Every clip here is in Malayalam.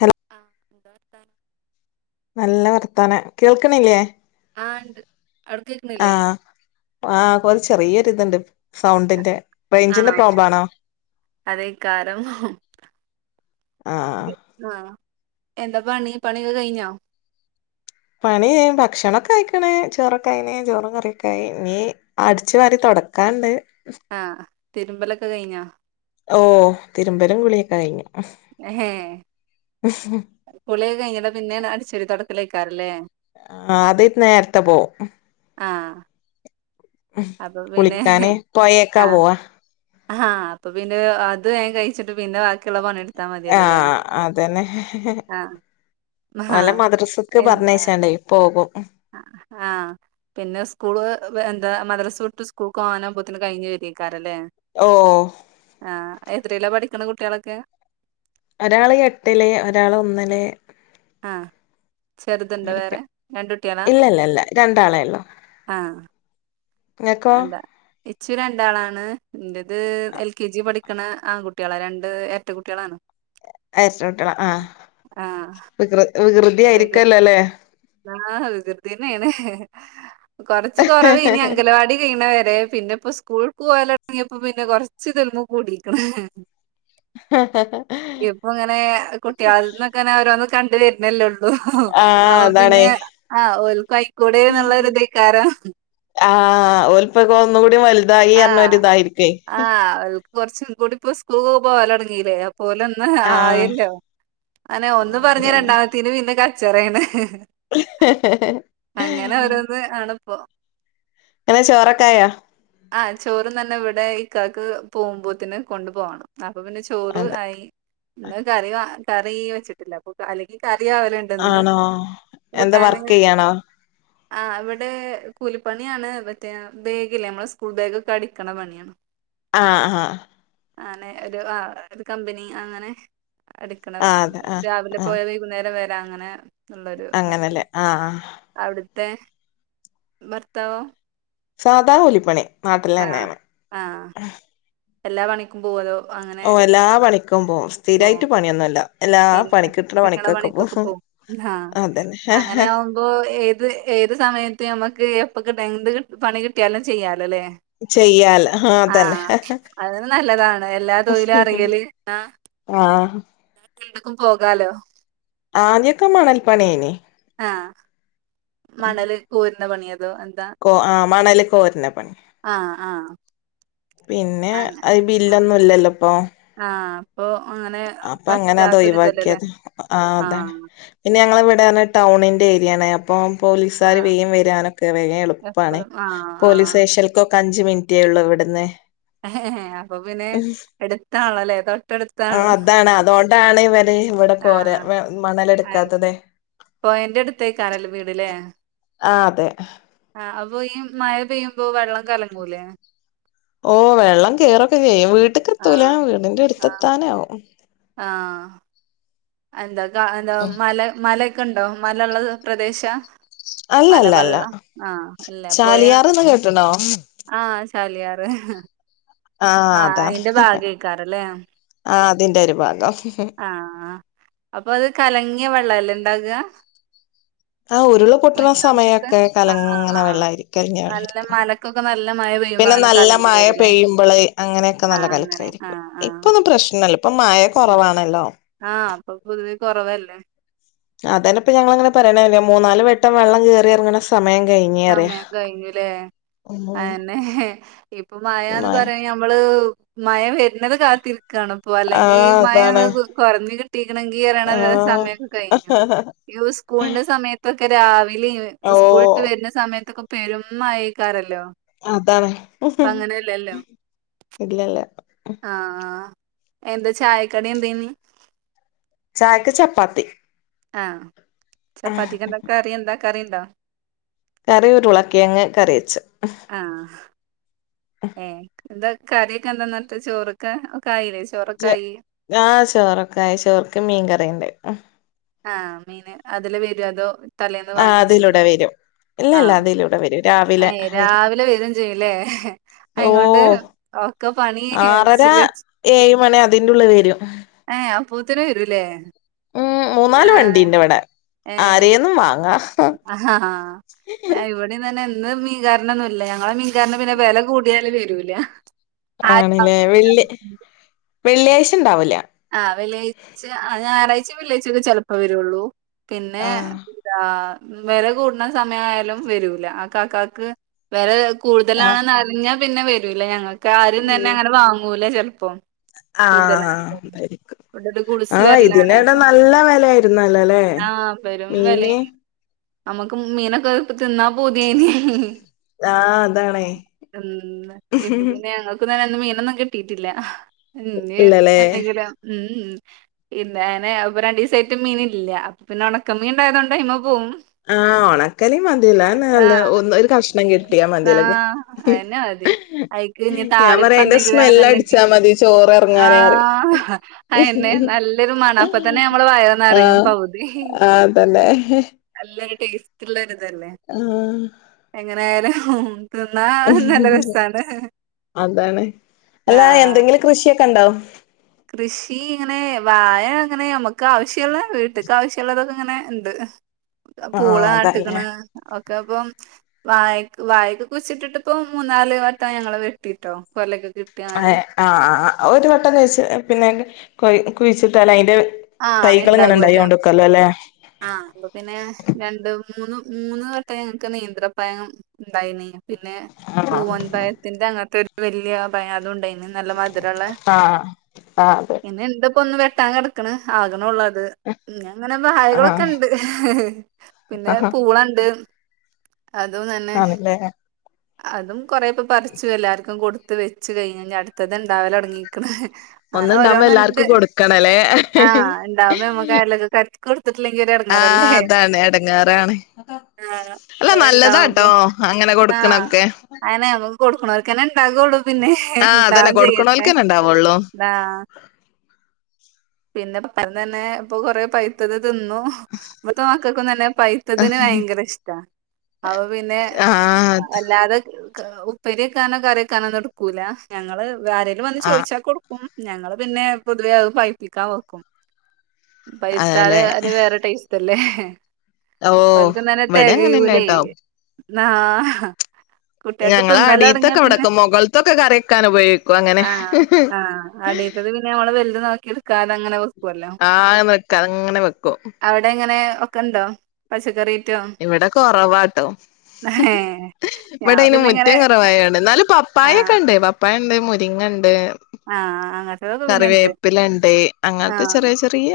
ഹലോ അസ്ഥ [inaudible] നല്ല വർത്താനം കേൾക്കണില്ലേ? ആഹ് ണ്ട്, അവ്ടക്കേക്കുന്നില്ലേ? ആഹ് ആഹ് കൊൽ ചെറിയൊരി തുണ്ട് സൗണ്ടിന്റെ, ആണോ, റേഞ്ചിന്റെ പ്രോബ്ലം അതേയ്കാരം. ആഹ് ആഹ്, എന്താ പണി പണിയൊക്കെ കഴിഞ്ഞോ? പണി ഭക്ഷണൊക്കഴിക്കണേ ചോറക്കായ്നെ ചോറും കറിയൊക്കായി ഇനി, അടിച്ചു വാരി തൊടക്കാണ്ട്. ആഹ്, തിരുമ്പലൊക്കെ കഴിഞ്ഞോ? ഓഹ് തിരുമ്പലും കുളിയൊക്കെ കഴിഞ്ഞു. ഏഹ്, കുളിയൊക്കെകഴിഞ്ട്ട പിന്നേ അടിച്ചാരി തൊടക്കൽക്കാരല്ലേ? ആഹ് അത് നേരത്തെ പോകും ആഹ്, ഉം അപ്പൊ പിന്നെ കുളിക്കാന് പൊയേക്കാ പോവാ. ആഹ് അപ്പൊ പിന്നെ അത് വേഗം കഴിച്ചിട്ട് പിന്നെ ബാക്കിയുള്ള പണിയെട് ആഹ്, അതെന്നെ. ആഹ് ഹാ ഓലെ മദ്രസ്ക്ക് എന്താ പറഞ്ഞേച്ചാണ്ടേ പോകും. ആഹ്, പിന്നെ സ്കൂള് എന്താ മദ്രസ വിട്ട് സ്കൂൾക്ക് പോവാനാൻപോത്തിന് കഴിഞ് വെരിയ്ക്കാരല്ലേ, ഓഹ് ആ എത്രേലാ പഠിക്കണ കുട്ടികളൊക്കെ? ഒരാൾ എട്ടില് ഒരാൾ ഒന്നില്. ആ ചെറുതൊണ്ട പഠിക്ക വേറെ രണ്ട കുട്ടിയളാ ഇല്ല ഇല്ല ഇല്ല രണ്ടാളേ ഉള്ളൂ ആ? ഇങ്ങക്കോ എന്താ? ച്ചി രണ്ടാളാണ് ന്റേത് എൽ കെ ജി പഠിക്കണ ആൺകുട്ടികളാ രണ്ട് എരട്ട കുട്ടികളാണ്. എരട്ടകുട്ടിള! ആഹ്, ആഹ് വികൃ വികൃതി ആയിരിക്ക്വല്ലോലേ? ആഹ് വികൃതി തന്നാണ്. കൊറച്ച് കൊറവേനി അംഗലവാടി കയ്യ്ണ വരെ പിന്നെ ഇപ്പൊ സ്കൂൾക്ക് പോയലിടങ്ങിയപ്പോ പിന്നെ കൊറച്ച് ളുല്മ് കൂടിക്ക്‌ണ്. ഇപ്പ ഇങ്ങനെ കുട്ട്യേള്തന്നൊക്കെ ഓരോന്ന് കണ്ട് വര്നല്ലോ ള്ളൂ ആഹ് അപ്പൊ അതാണേ പിന്നെ ആഹ് ഓല്ക്കും അയിക്കൂടെന്ന്ള്ളോര് ഇതേക്കാരം. ആഹ് ഒല്പ്പക്കെ ഒന്നുകൂടി വലുതായിറഞ്ഞ ആഹ് ഒരിതായിരിക്കേ ആഹ് ഓൽ കൊറച്ചും കൂടിം ഇപ്പം സ്കൂള്കൊക്കെ പോകലടങ്ങീലേ അ പ്പൊലൊന്ന് ആഹ് ആയല്ലോ അതെന്നെ ഒന്ന് ആഹ് പറഞ്ഞ അതന്നെ രണ്ടാമ ത്തിന് പിന്നെ കച്ചറേണ് ഹേ ഹേ അങ്ങനെ ഓരോന്ന് ആണ്പ്പം ഇങ്ങളെ ചോറക്കായോ? ആഹ് ചോറുന്നന്നെ ഇവടെ ഇക്കാക്ക് പോവുമ്പോത്തിന് കൊണ്ടു പോണം. അപ്പൊ പിന്നെ ചോറ് അതെ ആയി ഇന്ന് കറി വാ കറി വെച്ചിട്ടില്ലപ്പൊ അല്ലെങ്കിൽ കറി ആവല് ആണോ എന്താ വർക്ക്യ്യാണോ? ആഹ് ഇവടെ കൂലിപ്പണ്യാണ് മറ്റേ ബേഗില്ലേ നമ്മളെ സ് സ്കൂൾ ബേഗോക്കെ അടിക്ക്‌ണ പണ്യാണ്. ആഹ് ആഹ് ആണ് ഒരു ആഹ് ഒരു കമ്പനി അങ്ങനെ അടിക്ക്‌ണ ആഹ് അതെ ആഹ് രാവിലെ പോയ വൈകുന്നേരം വരാ അങ്ങനെ അങ്ങനെലേ ആഹ് ആഹ് അവിട്ത്തെ ഭർത്താവോ? സാധാ കൂലിപ്പണി ആഹ് നാട്ടിലെന്നെയാണ്. ആഹ് എല്ലാ പണിക്കും പോവൊ അതോ അങ്ങനെ ഓഹ് എല്ലാ പണിക്കും പോവും പോവോ സ്ഥിരായിട്ട് പണിയൊന്നുല്ല. എല്ലാ പണി കിട്ട്ണ പണിക്കൊക്കെ പോവും അതെന്നെ അപ്പോ ഏത് ഏത് സമയത്ത് നമുക്ക് എപ്പൊ കിട്ടു എന്ത് പണി കി ട്ട്യാലും ചെയ്യാലൊലേ? ചെയ്യാല ആഹ് അതന്നെ അതൊര് നല്ലതാണ് എല്ലാ തൊയിലു അറിയല് ആഹ് ആഹ് എന്ത്‌ക്കും പോകാലോ ആദ്യോക്കെ മണൽപ്പണ്യേനി ആഹ് മണല് കോര്ണ പണ്യോ അതോ എന്താ? ഓ ആഹ് മണല് കോര്ണ പണി. ആഹ് ആഹ് പിന്നെ അങ്ങനെ അത് ആഹ് ബില്ലൊന്നും ഇല്ലല്ലോ ഇപ്പൊ ആഹ് അപ്പൊ അങ്ങനെ അപ്പ അങ്ങനെ അത് ഒഴിവാക്കി പറ്റാത്തൊരിതല്ലല്ലേ അത് ആഹ് അതെന്നെ പിന്നെ ഞങ്ങളെവടെറ്ഞ്ഞ ടൗണിന്റെ ഏര്യാണ് അപ്പം പോലീസാര് ആഹ് വേം വരാനൊക്കെ വേം എളുപ്പാണ് എപ്പളും ആഹ് ആഹ് പോലീസ് സ്റ്റേഷ ന്ക്കൊക്കെ അഞ്ച് മിനിറ്റേ ഒള്ളൂ ഇവട്ന്ന് അപ്പൊ പിന്നെ എട്ത്താണല്ലോലേ തൊട്ടട് ആഹ് അതാണ് അതോണ്ടാണ് ഇവര് ഇവടെ കോര ആഹ് ആഹ് മണലെട്ക്കാത്തതെ പൊഴന്റെ എട്ത്തേക്കാരലേ വീട്ലേ ആഹ് അതെ ആഹ് അപ്പൊ ഈ മഴ പെയ്യുമ്പോ വെള്ളം കലങ്ങൂലേ ഓഹ് വെള്ളം കേറോക്കെ ചെയ്യും വീട്ട്ക്ക് എത്തൂല ആഹ് ആഹ് വീടിന്റെട്ത്തെത്താനാവും ആഹ് എന്താ ക എന്താ ഉം മല മലക്കെണ്ടോ മലള്ള പ്രദേശാ അല്ലല്ല അല്ല മലവെള്ളം ആഹ് ചാലിയാറെന്ന് കേട്ട്ണോ? ആഅയ് സാരല്ല പറയും ആഹ് ആ അതാണ് അയിന്റെ ഭാഗകയകാറല്ലേ ആഹ് അതിന്റെ ഒരു ഭാഗം അപ്പൊ അത് കലങ്ങിയ വെള്ളല്ലേ ണ്ടാക ആ ഉരുള് പൊട്ടണ സമയത്ത് സമയമൊക്കെ ആഹ് കലങ്ങണ ആഹ് വെള്ളായിരിക്കും കലങ്ങിയ നല്ല വെള്ളായിരിക്കും മലക്കൊക്കെ നല്ല മഴ പെയ്യുമ്പോ പിന്നെ അങ്ങനെ നല്ല കലങ്ങി മഴ വരൂലേ പെയ്യുമ്പള് അങ്ങനെയൊക്കെ നല്ല ആഹ് അങ്ങനെ കലക്കായിരിക്കും ആഹ് ആഹ് ഇപ്പൊന്നും പ്രശ്നല്ല പ്പൊ മഴ കുറവാണല്ലോ ആ അപ്പൊ പുതുവെ കൊ റവല്ലേ അതെപ്പോ ഞങ്ങൾങ്ങന പറയണ മൂന്നാല് വട്ടം വെള്ളം കയറിയിറങ്ങണെസമയ സമയംകഴിഞ്ഞ് സമയം കഴിഞ്ല്ലേ അന്നെ ഇപ്പൊ മായന്ന് മഴ പറയാ ഞ മ്മള് മയ വരുന്നത് കാത്തി രിക്കാണ് അല്ലെങ്കി ആഹ് മഴ അതാണ് കുറഞ്ഞു കിട്ടിക്കിണങ്കി ന്നറയണ ആഹ് സമയൊ ക്കെ കഴിഞ്ഞു യു സ്കൂളിന്റെ സമയത്ത് ഇപ്പൊക്കെ രാവിലെയും ഓ സ്കൂലുട്ട് വരുന്ന സമയത്തൊക്കെ പെരുംമഴയ്ക്കാരല്ലോ അതാണ് [unintelligible] ആഎന്താ ചായക്കടി എന്തേന് ചായക്ക് ചപ്പാത്തി ആ ചപ്പാത്തിക്കെന്ത കറി എന്താ കറിണ്ട കറി ഉരുളക്കിയങ് കറി വെച്ച് ആ ഏ എന്താ കറിയൊക്കെ എന്താന്നത്തെ ചോറൊക്കെ ആയില്ലേ ചോറൊക്കെ ആയി ആചോറൊക്കെയായി ചോറക്ക് മീകറി ആ മീന് അതിലെവരോ അതോ തലേന്ന് ആ വാങ്ങിച്ചതോ അതിലൂടെ വരും ഇല്ലല്ല അതിലൂടെ വരും അ രാവിലെ വരും രാവിലെ വരും ചെയ്യല്ലേ ഓ അയികൊണ്ട് ഒക്കെ പണി ആ ഏഴ് മണി അതിന്റെ ഉള്ളി വരും ഏ അപ്പൂത്തിന് വരൂലേ മ്മ് മൂന്നാല് വണ്ടിണ്ട് വിടെ ഏഹ് ആരെയൊന്നും വാങ്ങാ ആ ഇവിടെ തന്നെ ഇന്ന് മീ കാരണൊന്നുമല്ല ഞങ്ങളെ പിന്നെ വില കൂടിയാല് വരൂല ആ ആണല്ലേ വെള്ളി വെള്ളിയാഴ്ച ഉണ്ടാവൂല ആവെള്ളിയാഴ്ച ആ ഞായറാഴ്ച വെള്ളിയാഴ്ക്കെ ചെലപ്പോ വരുള്ളൂ പിന്നെ ആഹ് ആവെല കൂടണ സമയയാലും വരൂല ആ കാക്കക്ക് വലെ ആഹ് കൂടുതലാണെന്ന് അറിഞ്ഞാൽ പിന്നെ വരൂല്ല ഞങ്ങൾക്ക് ആരും തന്നെ അങ്ങനെ വാങ്ങൂല ചെലപ്പം ആ കൂടുതലാണ് രിക്കും ഇവിടെ ഒരു ഗുഡ്സ് ആഹ് വരലാണ്. ഇതിനന്നാ നല്ല വിലായിരുന്നല്ലേ മീനിന് നമ്മക്ക് മീനൊക്കെ ഇപ്പൊ തിന്നാ പൂതിയായീന് ആഹ് അതാണേ ഇപ്പൊ പിന്നെ ഞങ്ങ ഇത്ര നേരവും മീനൊന്നും കിട്ടീട്ടില്ല ഇ ഇല്ലല്ലേ എന്തെങ്കിലും മ്മ് ഇല്ല അനെ വിടെ രണ്ടീസായിട്ട് മീനില്ല അപ്പൊ പിന്നെഉണക്ക മീൻണ്ടായതുകൊണ്ട അയിമ്മേ പോവും [inaudible] ഒണക്കലീൻ മതിയല്ലോ അയെന്നേണല്ലോ ആഹ് ഒന്ന് ഒര് കഷണം കിട്ടിയാൽ മതിയല്ലോ ഇന്ക്ക് ആഹ് അയന്നെ മതി അയിക്ക് ഇനി ഞാൻ പറയാ താളിപ്പ് അയിന്റെ എന്തെങ്കിലും സ്മെൽ ആണെന്നുണ്ടെങ്കി അടിച്ചാ മതി ചോറ് ങ്ങാനറി ആഹ് അയന്നെ നല്ലൊരു മണം അപ്പ തന്നെ നമ്മളെ വയറ് നെറയും ആഹ് പകുതി ആ അതന്നെ നല്ലൊരു ടേസ്റ്റ് ഉള്ളരിതല്ലേ ഉഹാ ങ്ങനൊയാലും തിന്നാ നല്ല രസാണ് അതാണ് അല്ല ആഹ് എന്തെങ്കിലും കൃഷിയൊക്കെ ഉണ്ടാവോ കൃഷി ഇങ്ങനെ വാഴ അങ്ങനെ നമ്മുക്ക് ആവശ്യുള്ള വീട്ടിക്ക് ആവശ്യമുള്ളതൊക്കെ ഇങ്ങനെ ഇണ്ട് പൂള ആഹ് അതല്ലേ ആട്ടകന് ഒക്കെ അപ്പൊ വായക്ക് വായക്ക് കുഴിച്ചിട്ടിട്ട് ഇപ്പൊ മൂന്നാല് വട്ടം ഞങ്ങള്െ വെട്ടിട്ടോ കൊലക്ക് ഏ ആ ഒരു പെട്ടന്ന് വെച്ച് പിന്നെ കൊയ് കുഴിച്ചിട്ടാല അതിന്റ ആഹ് തൈകള ഇങ്ങനെ ഉണ്ടായി ഇണ്ടാകുവല്ലോ കൊണ്ടക്കല്ലോ അല്ലെ ആഹ് അപ്പ പിന്നെ രണ്ട് മൂന്ന് മൂന്ന് വട്ടം ഞങ്ങക്ക് നേന്ത്രപഴം ഉണ്ടായിന് പിന്നെ ആഹ് പൂവൻ പഴത്തിന്റെ അങ്ങനത്തെ ഒരു വലിയ പഴം അതും ഉണ്ടായിന് നല്ല മധുരമുള്ള ആഹ് ആഹ് അതെ പിന്നെ ഇണ്ട് ഇപ്പ ഒന്ന് വെട്ടാൻ കിടക്കണ് ആകണള്ളൂ അത് ഉഹ്മ് അങ്ങനെ ആഹ് കായ്കളൊക്കെ ഉണ്ട് പിന്നെ ആഹ് പൂളണ്ട് അതും തന്നെ ആണല്ലേ അതും കൊറേപ്പ പറിച്ചു എല്ലാർക്കും കൊടുത്ത അടുത്ത് വെച്ച് കഴിഞ്ഞ് ഇനി അടുത്തത് ഉണ്ടാവലോ തുടങ്ങികണ് ഒന്നുണ്ടാകുമ്പോ എല്ലാർക്കും കൊടുക്കണല്ലേ ആഹ് ഇണ്ടാവുമ്പോ നമ്മക്ക് അയൽവക്കക്കാർക്ക് കൊടുത്തിട്ടില്ലെങ്കി ഒരു എടങ്ങേറല്ലേ ആഹ് അതാണ് എടങ്ങേറാണ് ആഹ് അല്ല ഓര് നല്ലതാട്ടോ അങ്ങനെ കൊടുക്കണൊക്കെ അയിനെ നമക്ക് കൊടുക്കണർക്ക് തന്നെ ഇണ്ടാകുള്ളൂ പിന്നെ ആഹ് അതന്നെ ഇണ്ടാവും ചെയ്യട്ടെ കൊടുക്കണോൽക്കന്നെ ഇണ്ടാവുള്ളൂ ആ പിന്നെ പഴം തന്നെ ഇപ്പൊ കൊറെ പൈത്തത് തിന്നു ഇപ്പഴത്തെ മക്കൾക്കും തന്നെ പൈ ത്തതിന് ഭയങ്കര ഇഷ്ട അപ്പോ പിന്നെ ആഹ് അല്ലാതെ ഉപ്പേരിവെക്കാനോ കറിവെക്കാനോ എടുക്കൂല ഞങ്ങള് വേറാരലും വന്ന് ആഹ് ചോദിച്ചാൽ കൊടുക്കും ഞങ്ങള് പിന്നെ പൊതുവെ അത് പഴുപ്പിക്കാൻ വെക്കും പഴുത്താൽ അതല്ലേ അത് വേറെ ടേസ്റ്റ് അല്ലേ ഓഹ് അവക്കുംന്നന്നെ ഇവിടെ തികയൂല്ലേ അങ്ങനെന്നെട്ടോ നാ കുട്ടികക്ക് ഞങ്ങളെ തിന്നല് തുടങ്ങിയ അടീത്തൊക്കെ പിന്നെ ഇവിടൊക്കെ മുകൾത്തൊക്കെ കറി വെക്കാൻ ഉപയോഗിക്കും അങ്ങനെ ആഹ് ആഹ് അടി ത് പിന്നെ നമ്മള് വലുത് നോക്കി എടുക്കാത അങ്ങനെ വെക്കുവല്ലോ ആഹ് വെക്ക അങ്ങനെ വെക്കും അവിടെ എങ്ങനെ ഒക്കെണ്ടോ പച്ചക്കറി ഐറ്റം ഇവിടെ കുറവാട്ടോ ഏ ഞാൻ ഇവിടെ അയിന് പിന്നെ ഇങ്ങനെ മുറ്റം കുറവായാണ് എന്നാല് ആ പപ്പായൊക്കെ ഉണ്ടേ പപ്പ പപ്പായ ഇണ്ട് മുരിങ്ങ ഇണ്ട് ആഹ് അങ് കറിവേപ്പില ഇണ്ട് അങ്ങനത്തെ ചെറിയ ചെറിയ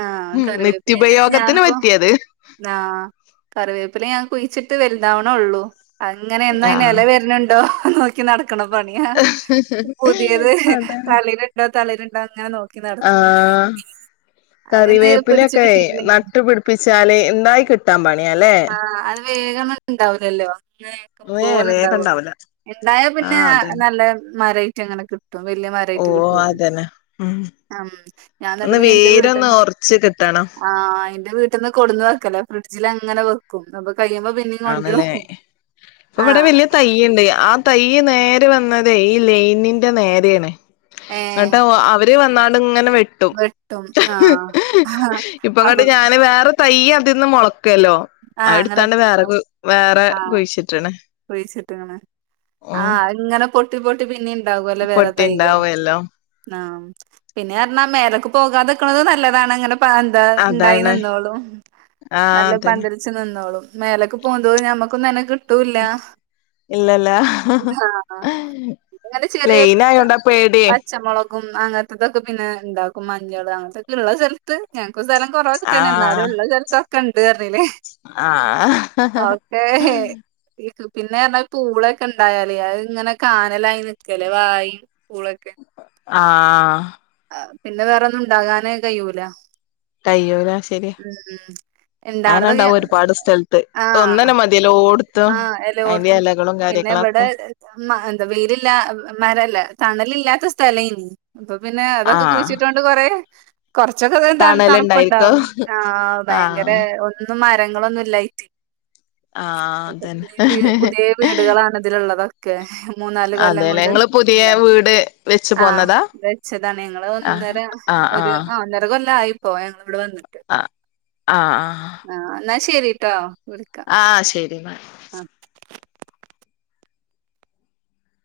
ആ ഉം നിത്യുപയോഗത്തിന് പറ്റിയത് ആഹ് കറിവേപ്പിലേ ഞാൻ കുഴിച്ചിട്ട് വലുതാവണെ ഒള്ളൂ അങ്ങനെ എന്ന അയിന് എല ആഹ് വരുന്നുണ്ടോ നോക്കി നട ക്കണ പണിയ പുതിയത് തളിരിട്ടോ തളിരിട്ടോ അങ്ങനെ നോക്ക ആ അതൊന്ന് പിടിച്ചു കറിവേപ്പിലൊക്കെ കിട്ടിയിട്ടില്ലെങ്കിൽ നട്ടുപിടി പ്പിച്ചാല് എന്തായി കിട്ടാൻ പണിയല്ലേ ആഹ് അത് വേഗംന്നക്ക ഇണ്ടാവലല്ലോ ഏ പോലെ ഉണ്ടാവ വേഗണ്ടാവൂല ഇണ്ടായാ പിന്നെ ആഹ് അതന്നെ നല്ല മരാ യിട്ട് അങ്ങനെ കിട്ടും ഏറ്റവും വലിയ ഓ മരായിട്ട് കിട്ടുവല്ലോ അതന്നെ ഉം ഉം ഞാൻ തന്നെ ഒന്ന് പിന്നെ എന്റെ വേരൊന്ന് വീട്ടീന്ന് ഒറച്ച് കിട്ടണം ആഹ് എന്റെ വീട്ട പെന്ന് കൊടുന്ന് വെക്ക ഫ്രിഡ്ജിൽ അങ്ങന വെക്കും അപ്പ കയ്യിബം പി ആന്നല്ലേ ഇപ്പൊ ഇവിടെ വലിയ തൈ ആ തയ്യ് നേര് വന്നത് ഈ ലൈനിന്റെ നേരെയാണ് ഏഹ് എന്നിട്ട് അവര് വന്നാട് ഇങ്ങനെ വെ വെട്ടും ആഹ് ആ തൈയ്യ് അതിൽ നിന്ന് മുളക്കല്ലോ ആഹ് അങ്ങന വേറെ കുഴിച്ചിട്ടണ കുഴിയിച്ചിട്ടുങ്ങിന്ന് ആഹ് അങ്ങനെ പൊട്ടി പൊട്ടി പിന്നെ ഇണ്ടാകുമല്ലേ വേറെ തൈകള് പൊട്ടിണ്ടാവല്ലോ ആഹ പിന്നെ പറഞ്ഞാ മേലേക്ക് പോകാതിക്കണത് നല്ലതാണ് അങ്ങനെ ത് ഇണ്ടായി അതാണ് നിന്നോളും ആഹ് നല്ല അതന്നെ പന്ത വച്ച് നിന്നോളും മേലക്ക് പോകുന്തോറും ഞമ്മക്കൊന്നും അതിനെ കിട്ടൂല്ല. ഇല്ലല്ല ആ ഇങ്ങനെ ചെറിയ ലൈനായോണ്ടാ പേടിയേ പച്ചമുളകും ഉം അങ്ങനത്തൊക്കെ പിന്നെ ഉണ്ടാക്കും. മഞ്ഞൾ അങ്ങനത്തൊക്കെ ഉള്ള ഞങ്ങൾക്ക് സ്ഥലം കുറവൊക്കെ തന്നെ എന്നാലും ഉള്ള സ്ഥലൊക്കെ ഉണ്ട് പറയല്. ആ ഹ ഹ ഹാ [unintelligible] പിന്നെ എന്നാൽ പൂളൊക്കെ ഉണ്ടായാല് ഇങ്ങനെ കാനലായി നിൽക്കല്ലേ വായും പൂളൊക്കെ. ആഹ്. പിന്നെ വേറൊന്നും ഉണ്ടാകാന് കഴിയൂല്ല. കഴിയൂല്ല ശരിയാ, ഇണ്ടാവണതൊക്കെ അങ്ങനണ്ടാവും ഒരുപാട് സ്ഥലത്ത് ആഹ് ഒന്നനെ മ ഏലൊടുത്ത് ആഹ് അതിന്റെ ഇലകളും കാര്യങ്ങളൊക്കെ. എന്ത് വെയിലില്ല, മരല്ല തണലില്ലാത്ത സ്ഥലം ഇനി അപ്പൊ പിന്നെ അതൊക്കെ ആഹ് കുഴിച്ചിട്ടോണ്ട് കൊറെ കുറച്ചൊക്കെ അങ്ങനെ തണല്ണ്ടായിരിക്കും തണുപ്പുണ്ടാവും. ആ ഭയങ്കര ആഹ് ഒന്നും മരങ്ങളൊന്നുമില്ലായിട്ട്. ആഹ് അതന്നെ പുതിയ വീടുകളാണ് ഇതിലുള്ളത്. ക്ക് മൂന്നാല് കൊല്ലം അതെല്ലേ കൊണ്ട് ഇങ്ങള് പുതിയ ഇല്ലേ വീട് വെച്ച് ആ. പോന്നതാ വച്ചതാണ് ഞങ്ങള് ആഹ് ഒന്നര ആഹ് ഒരു ആഹ് ആ ഒന്നര കൊല്ലം ആയിപ്പോ ഞങ്ങള് ഇവിടെ വന്നിട്ട്. ആ ആ ആ. ആ എന്നാ ശരിയിട്ടോ വിളി ആ ശരി എന്നാ